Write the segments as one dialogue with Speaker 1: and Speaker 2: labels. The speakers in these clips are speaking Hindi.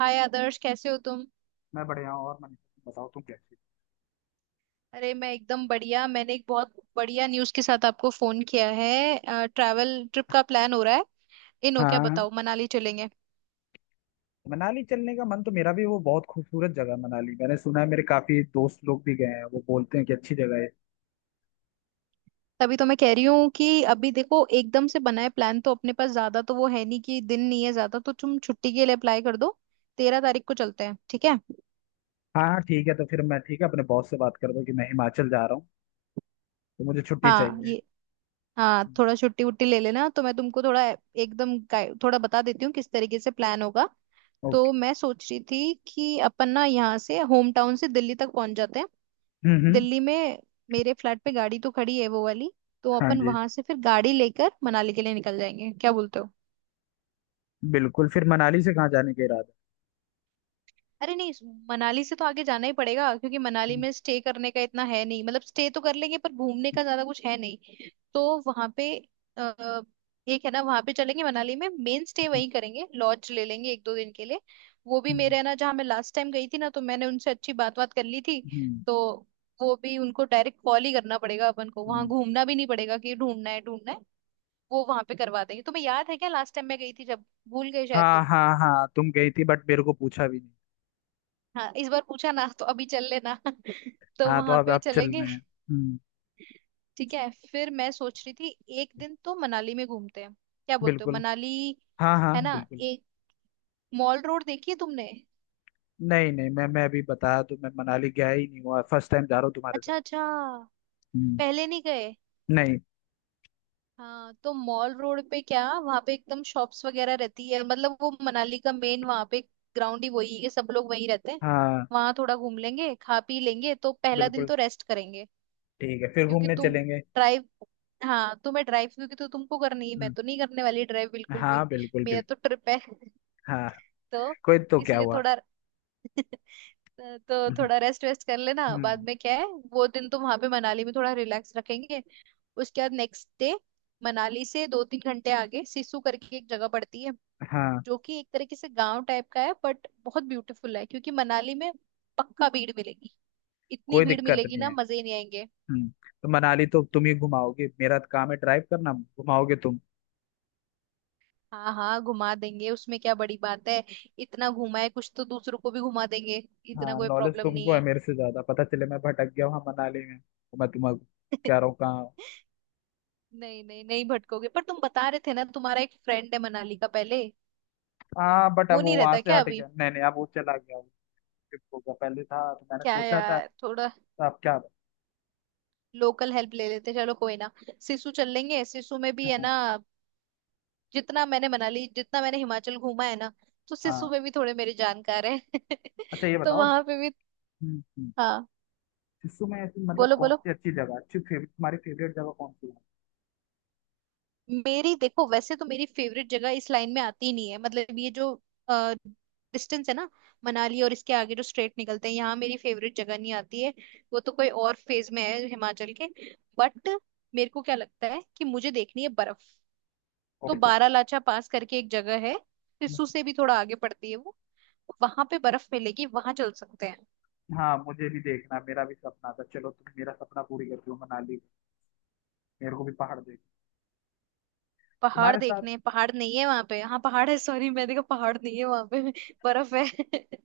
Speaker 1: हाय आदर्श, कैसे हो तुम?
Speaker 2: मैं बढ़िया हूँ। और मन बताओ, तुम कैसे?
Speaker 1: अरे, मैं एकदम बढ़िया। मैंने एक बहुत बढ़िया न्यूज़ के साथ आपको फोन किया है। ट्रैवल ट्रिप का प्लान हो रहा है। इन हो, क्या
Speaker 2: हाँ,
Speaker 1: बताओ, मनाली चलेंगे।
Speaker 2: मनाली चलने का मन तो मेरा भी, वो बहुत खूबसूरत जगह है मनाली, मैंने सुना है। मेरे काफी दोस्त लोग भी गए हैं, वो बोलते हैं कि अच्छी जगह है।
Speaker 1: तभी तो मैं कह रही हूँ कि अभी देखो, एकदम से बनाए प्लान तो अपने पास ज्यादा तो वो है नहीं कि दिन नहीं है ज्यादा, तो तुम छुट्टी के लिए अप्लाई कर दो। 13 तारीख को चलते हैं, ठीक है।
Speaker 2: हाँ हाँ ठीक है। तो फिर मैं ठीक है अपने बॉस से बात कर दूँ कि मैं हिमाचल जा रहा हूँ तो मुझे छुट्टी
Speaker 1: हाँ,
Speaker 2: चाहिए।
Speaker 1: ये हाँ, थोड़ा छुट्टी वुट्टी ले लेना तो मैं तुमको थोड़ा एकदम थोड़ा बता देती हूँ किस तरीके से प्लान होगा। तो
Speaker 2: ओके।
Speaker 1: मैं सोच रही थी कि अपन ना यहाँ से, होम टाउन से, दिल्ली तक पहुंच जाते हैं।
Speaker 2: हम्म। हम्म।
Speaker 1: दिल्ली में मेरे फ्लैट पे गाड़ी तो खड़ी है, वो वाली। तो
Speaker 2: हाँ
Speaker 1: अपन
Speaker 2: जी,
Speaker 1: वहां से फिर गाड़ी लेकर मनाली के लिए निकल जाएंगे, क्या बोलते हो?
Speaker 2: बिल्कुल। फिर मनाली से कहाँ जाने का इरादा है?
Speaker 1: अरे नहीं, मनाली से तो आगे जाना ही पड़ेगा, क्योंकि मनाली
Speaker 2: हम्म।
Speaker 1: में स्टे करने का इतना है नहीं, मतलब स्टे तो कर लेंगे पर घूमने का ज्यादा कुछ है नहीं। तो वहां पे अ, एक है ना, वहां पे चलेंगे, मनाली में मेन स्टे वहीं करेंगे, लॉज ले लेंगे एक दो दिन के लिए। वो भी
Speaker 2: हम्म।
Speaker 1: मेरे है ना, जहाँ मैं लास्ट टाइम गई थी ना, तो मैंने उनसे अच्छी बात बात कर ली थी।
Speaker 2: हम्म।
Speaker 1: तो वो भी उनको डायरेक्ट कॉल ही करना पड़ेगा, अपन को वहां
Speaker 2: हम्म।
Speaker 1: घूमना भी नहीं पड़ेगा कि ढूंढना है ढूंढना है। वो वहां पे करवा देंगे। तुम्हें याद है क्या, लास्ट टाइम मैं गई थी जब? भूल गए शायद
Speaker 2: हाँ
Speaker 1: तुम।
Speaker 2: हाँ हाँ, तुम गई थी, बट मेरे को पूछा भी नहीं।
Speaker 1: हाँ, इस बार पूछा ना, तो अभी चल लेना। तो
Speaker 2: हाँ तो
Speaker 1: वहां
Speaker 2: अब
Speaker 1: पे
Speaker 2: आप चल
Speaker 1: चलेंगे।
Speaker 2: रहे हैं। हम्म।
Speaker 1: ठीक है, फिर मैं सोच रही थी एक दिन तो मनाली में घूमते हैं, क्या बोलते हो?
Speaker 2: बिल्कुल।
Speaker 1: मनाली
Speaker 2: हाँ हाँ
Speaker 1: है ना,
Speaker 2: बिल्कुल।
Speaker 1: एक मॉल रोड, देखी है तुमने?
Speaker 2: नहीं नहीं, मैं अभी बताया तो, मैं मनाली गया ही नहीं हुआ। फर्स्ट टाइम जा रहा हूँ तुम्हारे साथ।
Speaker 1: अच्छा अच्छा,
Speaker 2: हम्म।
Speaker 1: पहले नहीं गए।
Speaker 2: नहीं।
Speaker 1: हाँ, तो मॉल रोड पे क्या, वहां पे एकदम शॉप्स वगैरह रहती है, मतलब वो मनाली का मेन वहां पे ग्राउंड ही वही है, सब लोग वहीं रहते हैं।
Speaker 2: हाँ।
Speaker 1: वहां थोड़ा घूम लेंगे, खा पी लेंगे, तो पहला दिन
Speaker 2: बिल्कुल।
Speaker 1: तो रेस्ट करेंगे।
Speaker 2: ठीक है, फिर
Speaker 1: क्योंकि
Speaker 2: घूमने
Speaker 1: तुम
Speaker 2: चलेंगे।
Speaker 1: ड्राइव, हाँ तुम्हें ड्राइव क्योंकि तो तुमको करनी है, मैं
Speaker 2: हम्म।
Speaker 1: तो नहीं करने वाली ड्राइव बिल्कुल भी।
Speaker 2: हाँ बिल्कुल
Speaker 1: मेरा
Speaker 2: बिल्कुल।
Speaker 1: तो ट्रिप है।
Speaker 2: हाँ।
Speaker 1: तो
Speaker 2: कोई तो क्या
Speaker 1: इसलिए
Speaker 2: हुआ।
Speaker 1: थोड़ा। तो
Speaker 2: हम्म।
Speaker 1: थोड़ा रेस्ट वेस्ट कर लेना, बाद
Speaker 2: हम्म।
Speaker 1: में क्या है। वो दिन तो वहां पे मनाली में थोड़ा रिलैक्स रखेंगे। उसके बाद नेक्स्ट डे, मनाली से 2 3 घंटे आगे सिसु करके एक जगह पड़ती है,
Speaker 2: हाँ।
Speaker 1: जो कि एक तरीके से गांव टाइप का है, बट बहुत ब्यूटीफुल है। क्योंकि मनाली में पक्का भीड़ मिलेगी, इतनी
Speaker 2: कोई
Speaker 1: भीड़
Speaker 2: दिक्कत
Speaker 1: मिलेगी
Speaker 2: नहीं
Speaker 1: ना,
Speaker 2: है।
Speaker 1: मजे ही नहीं आएंगे।
Speaker 2: हम्म। तो मनाली तो तुम ही घुमाओगे, मेरा तो काम है ड्राइव करना, घुमाओगे तुम।
Speaker 1: हाँ हाँ, घुमा देंगे, उसमें क्या बड़ी बात है। इतना घुमा है कुछ, तो दूसरों को भी घुमा देंगे, इतना
Speaker 2: हाँ,
Speaker 1: कोई
Speaker 2: नॉलेज
Speaker 1: प्रॉब्लम नहीं
Speaker 2: तुमको है
Speaker 1: है।
Speaker 2: मेरे से ज्यादा, पता चले मैं भटक गया वहाँ मनाली में, तो मैं तुम्हें कह रहा हूँ कहाँ हूँ।
Speaker 1: नहीं नहीं नहीं भटकोगे, पर तुम बता रहे थे ना तुम्हारा एक फ्रेंड है मनाली का पहले।
Speaker 2: हाँ बट अब
Speaker 1: वो
Speaker 2: वो
Speaker 1: नहीं
Speaker 2: वहां
Speaker 1: रहता
Speaker 2: से
Speaker 1: क्या
Speaker 2: हट
Speaker 1: अभी?
Speaker 2: गया, नहीं नहीं, अब वो चला गया, वो skip हो गया। पहले था तो मैंने
Speaker 1: क्या
Speaker 2: सोचा था।
Speaker 1: यार, थोड़ा
Speaker 2: तो आप क्या।
Speaker 1: लोकल हेल्प ले लेते, चलो कोई ना। सिसु चल लेंगे, सिसु में भी है
Speaker 2: हाँ
Speaker 1: ना, जितना मैंने हिमाचल घूमा है ना, तो
Speaker 2: हाँ।
Speaker 1: सिसु में भी थोड़े मेरे जानकार है।
Speaker 2: अच्छा ये
Speaker 1: तो
Speaker 2: बताओ।
Speaker 1: वहां पे भी
Speaker 2: हम्म। हम्म।
Speaker 1: हाँ।
Speaker 2: शिशु में ऐसी मतलब
Speaker 1: बोलो
Speaker 2: कौन
Speaker 1: बोलो।
Speaker 2: सी अच्छी जगह, अच्छी फेवरेट, तुम्हारी फेवरेट जगह कौन सी है?
Speaker 1: मेरी देखो, वैसे तो मेरी फेवरेट जगह इस लाइन में आती नहीं है, मतलब ये जो डिस्टेंस है ना, मनाली और इसके आगे जो स्ट्रेट निकलते हैं, यहाँ मेरी फेवरेट जगह नहीं आती है। वो तो कोई और फेज में है हिमाचल के। बट मेरे को क्या लगता है कि मुझे देखनी है बर्फ, तो
Speaker 2: ओप्पो।
Speaker 1: बारालाचा पास करके एक जगह है, सिस्सू से भी थोड़ा आगे पड़ती है वो। वहां पे बर्फ मिलेगी, वहां चल सकते हैं।
Speaker 2: हाँ, मुझे भी देखना, मेरा भी सपना था। चलो तुम मेरा सपना पूरी कर दो मनाली। मेरे को भी पहाड़ देख
Speaker 1: पहाड़
Speaker 2: तुम्हारे साथ।
Speaker 1: देखने, पहाड़ नहीं है वहां पे, हाँ पहाड़ है, सॉरी, मैंने कहा पहाड़ नहीं है वहां पे, बर्फ है।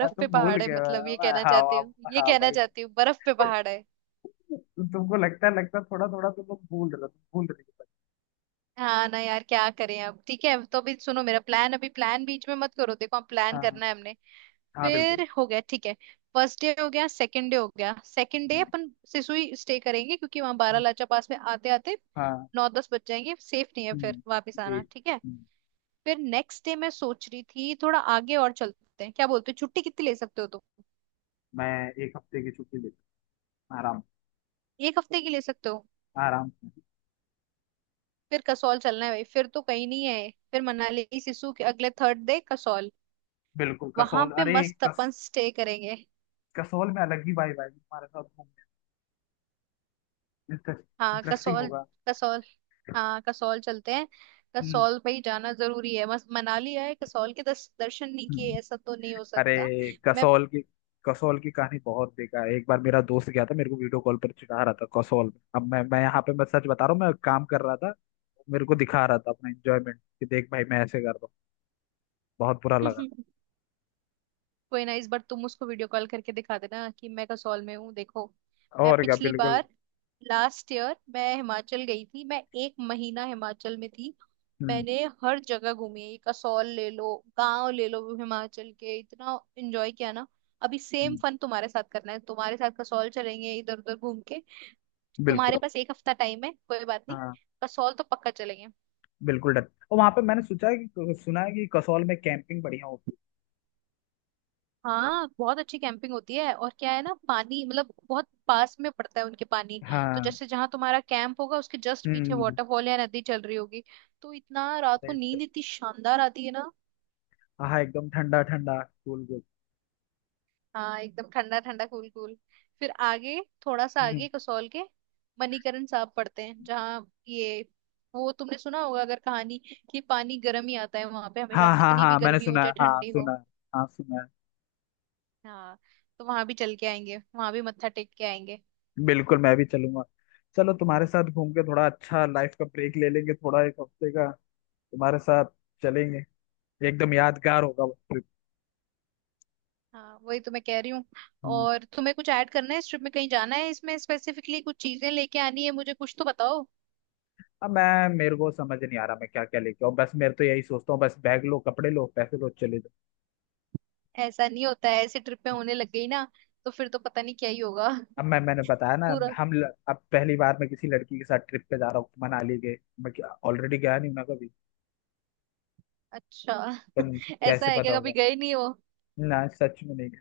Speaker 2: हाँ, तुम
Speaker 1: पे
Speaker 2: भूल
Speaker 1: पहाड़ है,
Speaker 2: गए
Speaker 1: मतलब
Speaker 2: हो।
Speaker 1: ये
Speaker 2: हाँ
Speaker 1: कहना चाहती हूँ,
Speaker 2: हाँ।
Speaker 1: ये
Speaker 2: हाँ
Speaker 1: कहना
Speaker 2: भाई।
Speaker 1: चाहती हूँ बर्फ पे पहाड़ है।
Speaker 2: तुमको लगता है, लगता है थोड़ा थोड़ा, तुम लोग भूल रहे हो, तुम भूल रही हो।
Speaker 1: हाँ ना यार, क्या करें अब, ठीक है। तो अभी सुनो मेरा प्लान, अभी प्लान बीच में मत करो, देखो हम प्लान
Speaker 2: हाँ
Speaker 1: करना है हमने।
Speaker 2: हाँ बिल्कुल।
Speaker 1: फिर हो गया, ठीक है। फर्स्ट डे हो गया, सेकंड डे हो गया, सेकंड डे
Speaker 2: हम्म।
Speaker 1: अपन सिसुई स्टे करेंगे, क्योंकि वहां
Speaker 2: हम्म।
Speaker 1: बारालाचा पास में आते आते
Speaker 2: हाँ।
Speaker 1: 9 10 बज जाएंगे, सेफ नहीं है फिर
Speaker 2: हम्म।
Speaker 1: वापस आना,
Speaker 2: एक।
Speaker 1: ठीक है।
Speaker 2: हम्म।
Speaker 1: फिर नेक्स्ट डे मैं सोच रही थी थोड़ा आगे और चलते हैं, क्या बोलते हो? छुट्टी कितनी ले सकते हो तुम?
Speaker 2: मैं एक हफ्ते की छुट्टी लेता हूँ, आराम
Speaker 1: एक हफ्ते की ले सकते हो?
Speaker 2: आराम से।
Speaker 1: फिर कसौल चलना है भाई, फिर तो कहीं नहीं है, फिर मनाली सिसु के अगले थर्ड डे कसौल।
Speaker 2: बिल्कुल
Speaker 1: वहां
Speaker 2: कसौल,
Speaker 1: पे
Speaker 2: अरे
Speaker 1: मस्त
Speaker 2: कस
Speaker 1: अपन स्टे करेंगे।
Speaker 2: कसौल में अलग ही वाइब आएगी तुम्हारे साथ घूमने,
Speaker 1: हाँ
Speaker 2: इंटरेस्टिंग
Speaker 1: कसौल,
Speaker 2: होगा।
Speaker 1: कसौल, हाँ कसौल चलते हैं।
Speaker 2: हम्म।
Speaker 1: कसौल भाई जाना जरूरी है, मस्त। मनाली आए, कसौल के दर्शन नहीं
Speaker 2: हम्म।
Speaker 1: किए, ऐसा तो नहीं हो
Speaker 2: अरे
Speaker 1: सकता। मैं।
Speaker 2: कसौल की, कसौल की कहानी बहुत बेकार है। एक बार मेरा दोस्त गया था, मेरे को वीडियो कॉल पर चिढ़ा रहा था कसौल में। अब मैं यहाँ पे, मैं सच बता रहा हूँ, मैं काम कर रहा था, मेरे को दिखा रहा था अपना एंजॉयमेंट कि देख भाई मैं ऐसे कर रहा हूँ। बहुत बुरा लगा।
Speaker 1: कोई ना, इस बार तुम उसको वीडियो कॉल करके दिखा देना कि मैं कसौल में हूँ देखो। मैं
Speaker 2: और क्या,
Speaker 1: पिछली
Speaker 2: बिल्कुल।
Speaker 1: बार, लास्ट ईयर मैं हिमाचल गई थी, मैं एक महीना हिमाचल में थी।
Speaker 2: हम्म।
Speaker 1: मैंने हर जगह घूमी है, ये कसौल ले लो, गांव ले लो हिमाचल के, इतना एंजॉय किया ना। अभी सेम
Speaker 2: हम्म।
Speaker 1: फन तुम्हारे साथ करना है, तुम्हारे साथ कसौल चलेंगे, इधर उधर घूम के।
Speaker 2: बिल्कुल।
Speaker 1: तुम्हारे
Speaker 2: तो
Speaker 1: पास एक हफ्ता टाइम है, कोई बात नहीं,
Speaker 2: हाँ
Speaker 1: कसौल तो पक्का चलेंगे।
Speaker 2: बिल्कुल डर। और वहां पे मैंने सोचा है कि सुना है कि कसौल में कैंपिंग बढ़िया होती
Speaker 1: हाँ, बहुत अच्छी कैंपिंग होती है, और क्या है ना, पानी मतलब बहुत पास में पड़ता है उनके, पानी
Speaker 2: है।
Speaker 1: तो
Speaker 2: हाँ।
Speaker 1: जैसे जहाँ तुम्हारा कैंप होगा उसके जस्ट पीछे
Speaker 2: हम्म।
Speaker 1: वाटरफॉल या नदी चल रही होगी, तो इतना रात को
Speaker 2: अरे च-
Speaker 1: नींद इतनी शानदार आती है ना।
Speaker 2: हाँ, एकदम ठंडा ठंडा कूल।
Speaker 1: हाँ एकदम ठंडा ठंडा कूल कूल। फिर आगे, थोड़ा सा
Speaker 2: हम्म।
Speaker 1: आगे कसौल के मणिकरण साहब पड़ते हैं, जहाँ ये, वो तुमने सुना होगा अगर कहानी कि पानी गर्म ही आता है वहां पे हमेशा,
Speaker 2: हाँ हाँ
Speaker 1: कितनी भी
Speaker 2: हाँ, मैंने
Speaker 1: गर्मी हो
Speaker 2: सुना है,
Speaker 1: चाहे
Speaker 2: हाँ
Speaker 1: ठंडी
Speaker 2: सुना
Speaker 1: हो।
Speaker 2: है। हाँ सुना है।
Speaker 1: हाँ, तो वहां भी चल के आएंगे, वहां भी मत्था टेक के आएंगे।
Speaker 2: बिल्कुल, मैं भी चलूंगा। चलो तुम्हारे साथ घूम के थोड़ा अच्छा, लाइफ का ब्रेक ले लेंगे थोड़ा एक हफ्ते का, तुम्हारे साथ चलेंगे। एकदम यादगार होगा वो ट्रिप।
Speaker 1: हाँ वही तो मैं कह रही हूँ।
Speaker 2: हम्म।
Speaker 1: और तुम्हें कुछ ऐड करना है इस ट्रिप में, कहीं जाना है, इसमें स्पेसिफिकली कुछ चीजें लेके आनी है मुझे, कुछ तो बताओ।
Speaker 2: अब मैं, मेरे को समझ नहीं आ रहा मैं क्या क्या लेके आऊँ। बस मेरे तो, यही सोचता हूँ बस, बैग लो कपड़े लो पैसे लो चले जाओ।
Speaker 1: ऐसा नहीं होता है, ऐसे ट्रिप में होने लग गई ना, तो फिर तो पता नहीं क्या ही होगा।
Speaker 2: अब मैं, मैंने बताया ना,
Speaker 1: पूरा,
Speaker 2: अब पहली बार मैं किसी लड़की के साथ ट्रिप पे जा रहा हूँ। मनाली गए, मैं ऑलरेडी गया नहीं हूं ना कभी,
Speaker 1: अच्छा।
Speaker 2: पर कैसे
Speaker 1: ऐसा है
Speaker 2: पता
Speaker 1: क्या, कभी
Speaker 2: होगा
Speaker 1: गए नहीं हो?
Speaker 2: ना, सच में नहीं गया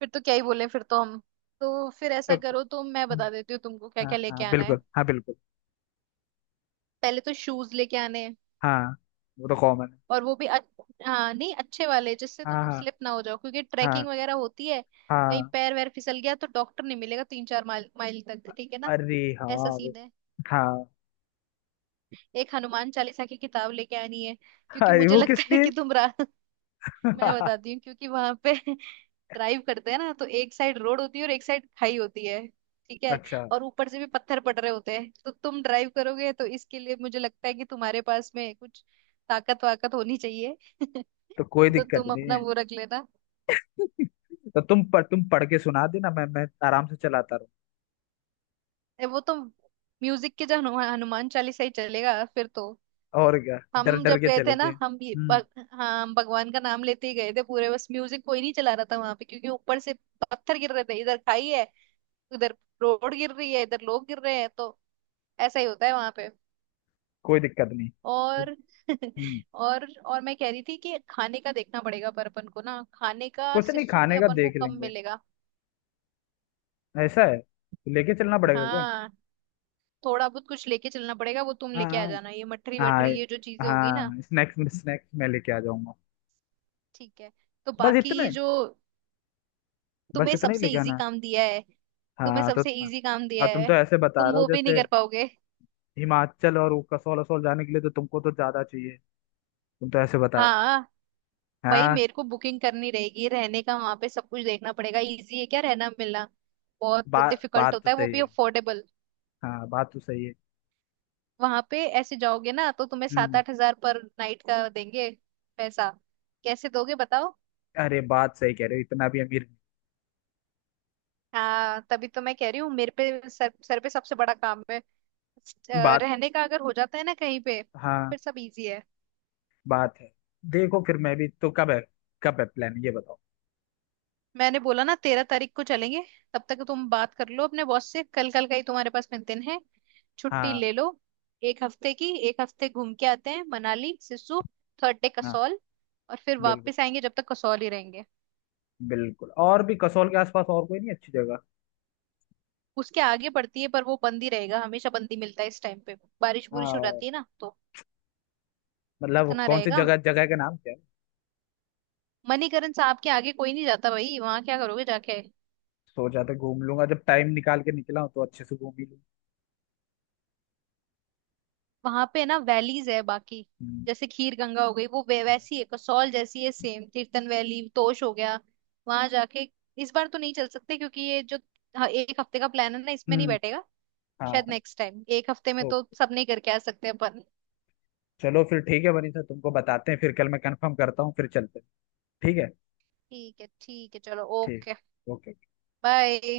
Speaker 1: फिर तो क्या ही बोले, फिर तो हम। तो फिर ऐसा करो, तो मैं
Speaker 2: तो।
Speaker 1: बता देती हूँ तुमको क्या
Speaker 2: हाँ
Speaker 1: क्या लेके
Speaker 2: हाँ
Speaker 1: आना है।
Speaker 2: बिल्कुल, हाँ बिल्कुल।
Speaker 1: पहले तो शूज लेके आने हैं,
Speaker 2: हाँ, वो तो कॉमन है।
Speaker 1: और वो भी हाँ नहीं, अच्छे वाले जिससे
Speaker 2: हाँ।
Speaker 1: तुम
Speaker 2: हाँ।
Speaker 1: स्लिप ना हो जाओ, क्योंकि
Speaker 2: हाँ।
Speaker 1: ट्रैकिंग वगैरह होती है। कहीं
Speaker 2: हाँ
Speaker 1: पैर वैर फिसल गया तो डॉक्टर नहीं मिलेगा 3 4 माइल माइल तक, ठीक है ना।
Speaker 2: अरे हाँ।
Speaker 1: ऐसा
Speaker 2: वे-
Speaker 1: सीन है।
Speaker 2: हाँ।
Speaker 1: एक हनुमान चालीसा की किताब लेके आनी है, क्योंकि
Speaker 2: अरे
Speaker 1: मुझे
Speaker 2: वो किस
Speaker 1: लगता है
Speaker 2: लिए?
Speaker 1: कि तुम रा मैं बताती हूँ, क्योंकि वहां पे ड्राइव करते हैं ना तो एक साइड रोड होती है और एक साइड खाई होती है, ठीक है।
Speaker 2: अच्छा।
Speaker 1: और ऊपर से भी पत्थर पड़ रहे होते हैं, तो तुम ड्राइव करोगे तो इसके लिए मुझे लगता है कि तुम्हारे पास में कुछ ताकत वाकत होनी चाहिए।
Speaker 2: तो कोई
Speaker 1: तो
Speaker 2: दिक्कत
Speaker 1: तुम
Speaker 2: नहीं
Speaker 1: अपना
Speaker 2: है।
Speaker 1: वो रख लेना।
Speaker 2: तो तुम पर, तुम पढ़ के सुना देना, मैं आराम से चलाता रहूँ।
Speaker 1: ए, वो तो म्यूजिक के जो हनुमान चालीसा ही चलेगा फिर तो।
Speaker 2: और क्या, डर
Speaker 1: हम
Speaker 2: डर
Speaker 1: जब
Speaker 2: के
Speaker 1: गए थे ना,
Speaker 2: चलेंगे।
Speaker 1: हम ये
Speaker 2: हम्म।
Speaker 1: हाँ, हम भगवान का नाम लेते ही गए थे पूरे, बस म्यूजिक कोई नहीं चला रहा था वहां पे, क्योंकि ऊपर से पत्थर गिर रहे थे, इधर खाई है, उधर रोड गिर रही है, इधर लोग गिर रहे हैं, तो ऐसा ही होता है वहां पे।
Speaker 2: कोई दिक्कत नहीं।
Speaker 1: और
Speaker 2: हम्म।
Speaker 1: और मैं कह रही थी कि खाने का देखना पड़ेगा, पर अपन को ना खाने का
Speaker 2: कुछ नहीं,
Speaker 1: सिस्सू में
Speaker 2: खाने का
Speaker 1: अपन को
Speaker 2: देख
Speaker 1: कम
Speaker 2: लेंगे।
Speaker 1: मिलेगा।
Speaker 2: ऐसा है, लेके चलना पड़ेगा क्या?
Speaker 1: हाँ, थोड़ा बहुत कुछ लेके चलना पड़ेगा, वो तुम
Speaker 2: हाँ
Speaker 1: लेके आ जाना, ये मठरी
Speaker 2: हाँ।
Speaker 1: वठरी ये जो
Speaker 2: हाँ
Speaker 1: चीजें होगी ना।
Speaker 2: हाँ, स्नैक्स में, स्नैक्स मैं लेके आ जाऊंगा।
Speaker 1: ठीक है। तो
Speaker 2: बस
Speaker 1: बाकी ये
Speaker 2: इतने,
Speaker 1: जो,
Speaker 2: बस
Speaker 1: तुम्हें
Speaker 2: इतना ही
Speaker 1: सबसे
Speaker 2: लेके
Speaker 1: इजी
Speaker 2: आना है।
Speaker 1: काम दिया है, तुम्हें
Speaker 2: हाँ तो
Speaker 1: सबसे इजी काम दिया
Speaker 2: अब तुम
Speaker 1: है,
Speaker 2: तो ऐसे बता
Speaker 1: तुम
Speaker 2: रहे हो
Speaker 1: वो भी नहीं
Speaker 2: जैसे
Speaker 1: कर पाओगे।
Speaker 2: हिमाचल और वो कसौल असौल जाने के लिए तो तुमको तो ज्यादा चाहिए। तुम तो ऐसे बता
Speaker 1: हाँ
Speaker 2: रहे हो।
Speaker 1: भाई,
Speaker 2: हाँ।
Speaker 1: मेरे को बुकिंग करनी रहेगी रहने का, वहां पे सब कुछ देखना पड़ेगा, इजी है क्या रहना मिलना, बहुत
Speaker 2: बात,
Speaker 1: डिफिकल्ट
Speaker 2: बात तो
Speaker 1: होता है, वो
Speaker 2: सही
Speaker 1: भी
Speaker 2: है।
Speaker 1: अफोर्डेबल।
Speaker 2: हाँ, बात तो सही है।
Speaker 1: वहां पे ऐसे जाओगे ना तो तुम्हें सात
Speaker 2: हम्म।
Speaker 1: आठ हजार पर नाइट का देंगे, पैसा कैसे दोगे बताओ?
Speaker 2: अरे, बात सही कह रहे हो, इतना भी अमीर
Speaker 1: हाँ तभी तो मैं कह रही हूँ, मेरे पे सर सर पे सबसे बड़ा काम है। अ,
Speaker 2: नहीं। बात,
Speaker 1: रहने का अगर हो जाता है ना कहीं पे, तो
Speaker 2: हाँ
Speaker 1: फिर सब इजी है।
Speaker 2: बात है। देखो फिर मैं भी तो, कब है, कब है प्लान ये बताओ।
Speaker 1: मैंने बोला ना, 13 तारीख को चलेंगे। तब तक तुम बात कर लो अपने बॉस से, कल, कल का ही तुम्हारे पास में दिन है, छुट्टी
Speaker 2: हाँ
Speaker 1: ले लो एक हफ्ते की। एक हफ्ते घूम के आते हैं, मनाली सिसु, थर्ड डे
Speaker 2: हाँ
Speaker 1: कसौल, और फिर
Speaker 2: बिल्कुल
Speaker 1: वापस आएंगे, जब तक कसौल ही रहेंगे।
Speaker 2: बिल्कुल। और भी कसौल के आसपास और कोई नहीं अच्छी जगह?
Speaker 1: उसके आगे पड़ती है, पर वो बंद ही रहेगा, हमेशा बंद ही मिलता है इस टाइम पे, बारिश बुरिश हो
Speaker 2: हाँ।
Speaker 1: जाती है ना, तो
Speaker 2: मतलब
Speaker 1: इतना
Speaker 2: कौन सी
Speaker 1: रहेगा।
Speaker 2: जगह, जगह का नाम क्या है?
Speaker 1: मणिकरण साहब के आगे कोई नहीं जाता भाई, वहां क्या करोगे जाके।
Speaker 2: सोचा तो घूम लूंगा, जब टाइम निकाल के निकला हूं तो अच्छे से घूम ही लूँ।
Speaker 1: वहां पे ना वैलीज है बाकी,
Speaker 2: हम्म।
Speaker 1: जैसे खीर गंगा हो गई वो
Speaker 2: हाँ।
Speaker 1: वैसी है, कसौल जैसी है सेम, तीर्थन वैली तोश हो गया। वहां जाके इस बार तो नहीं चल सकते, क्योंकि ये जो एक हफ्ते का प्लान है ना, इसमें नहीं
Speaker 2: हम्म।
Speaker 1: बैठेगा।
Speaker 2: हाँ
Speaker 1: शायद
Speaker 2: हाँ।
Speaker 1: नेक्स्ट टाइम, एक हफ्ते में तो
Speaker 2: ओके।
Speaker 1: सब नहीं करके आ सकते अपन।
Speaker 2: चलो फिर ठीक है, बनी सर तुमको बताते हैं फिर, कल मैं कंफर्म करता हूँ फिर चलते हैं। ठीक है।
Speaker 1: ठीक है, ठीक है, चलो
Speaker 2: ठीक।
Speaker 1: Okay,
Speaker 2: okay.
Speaker 1: बाय।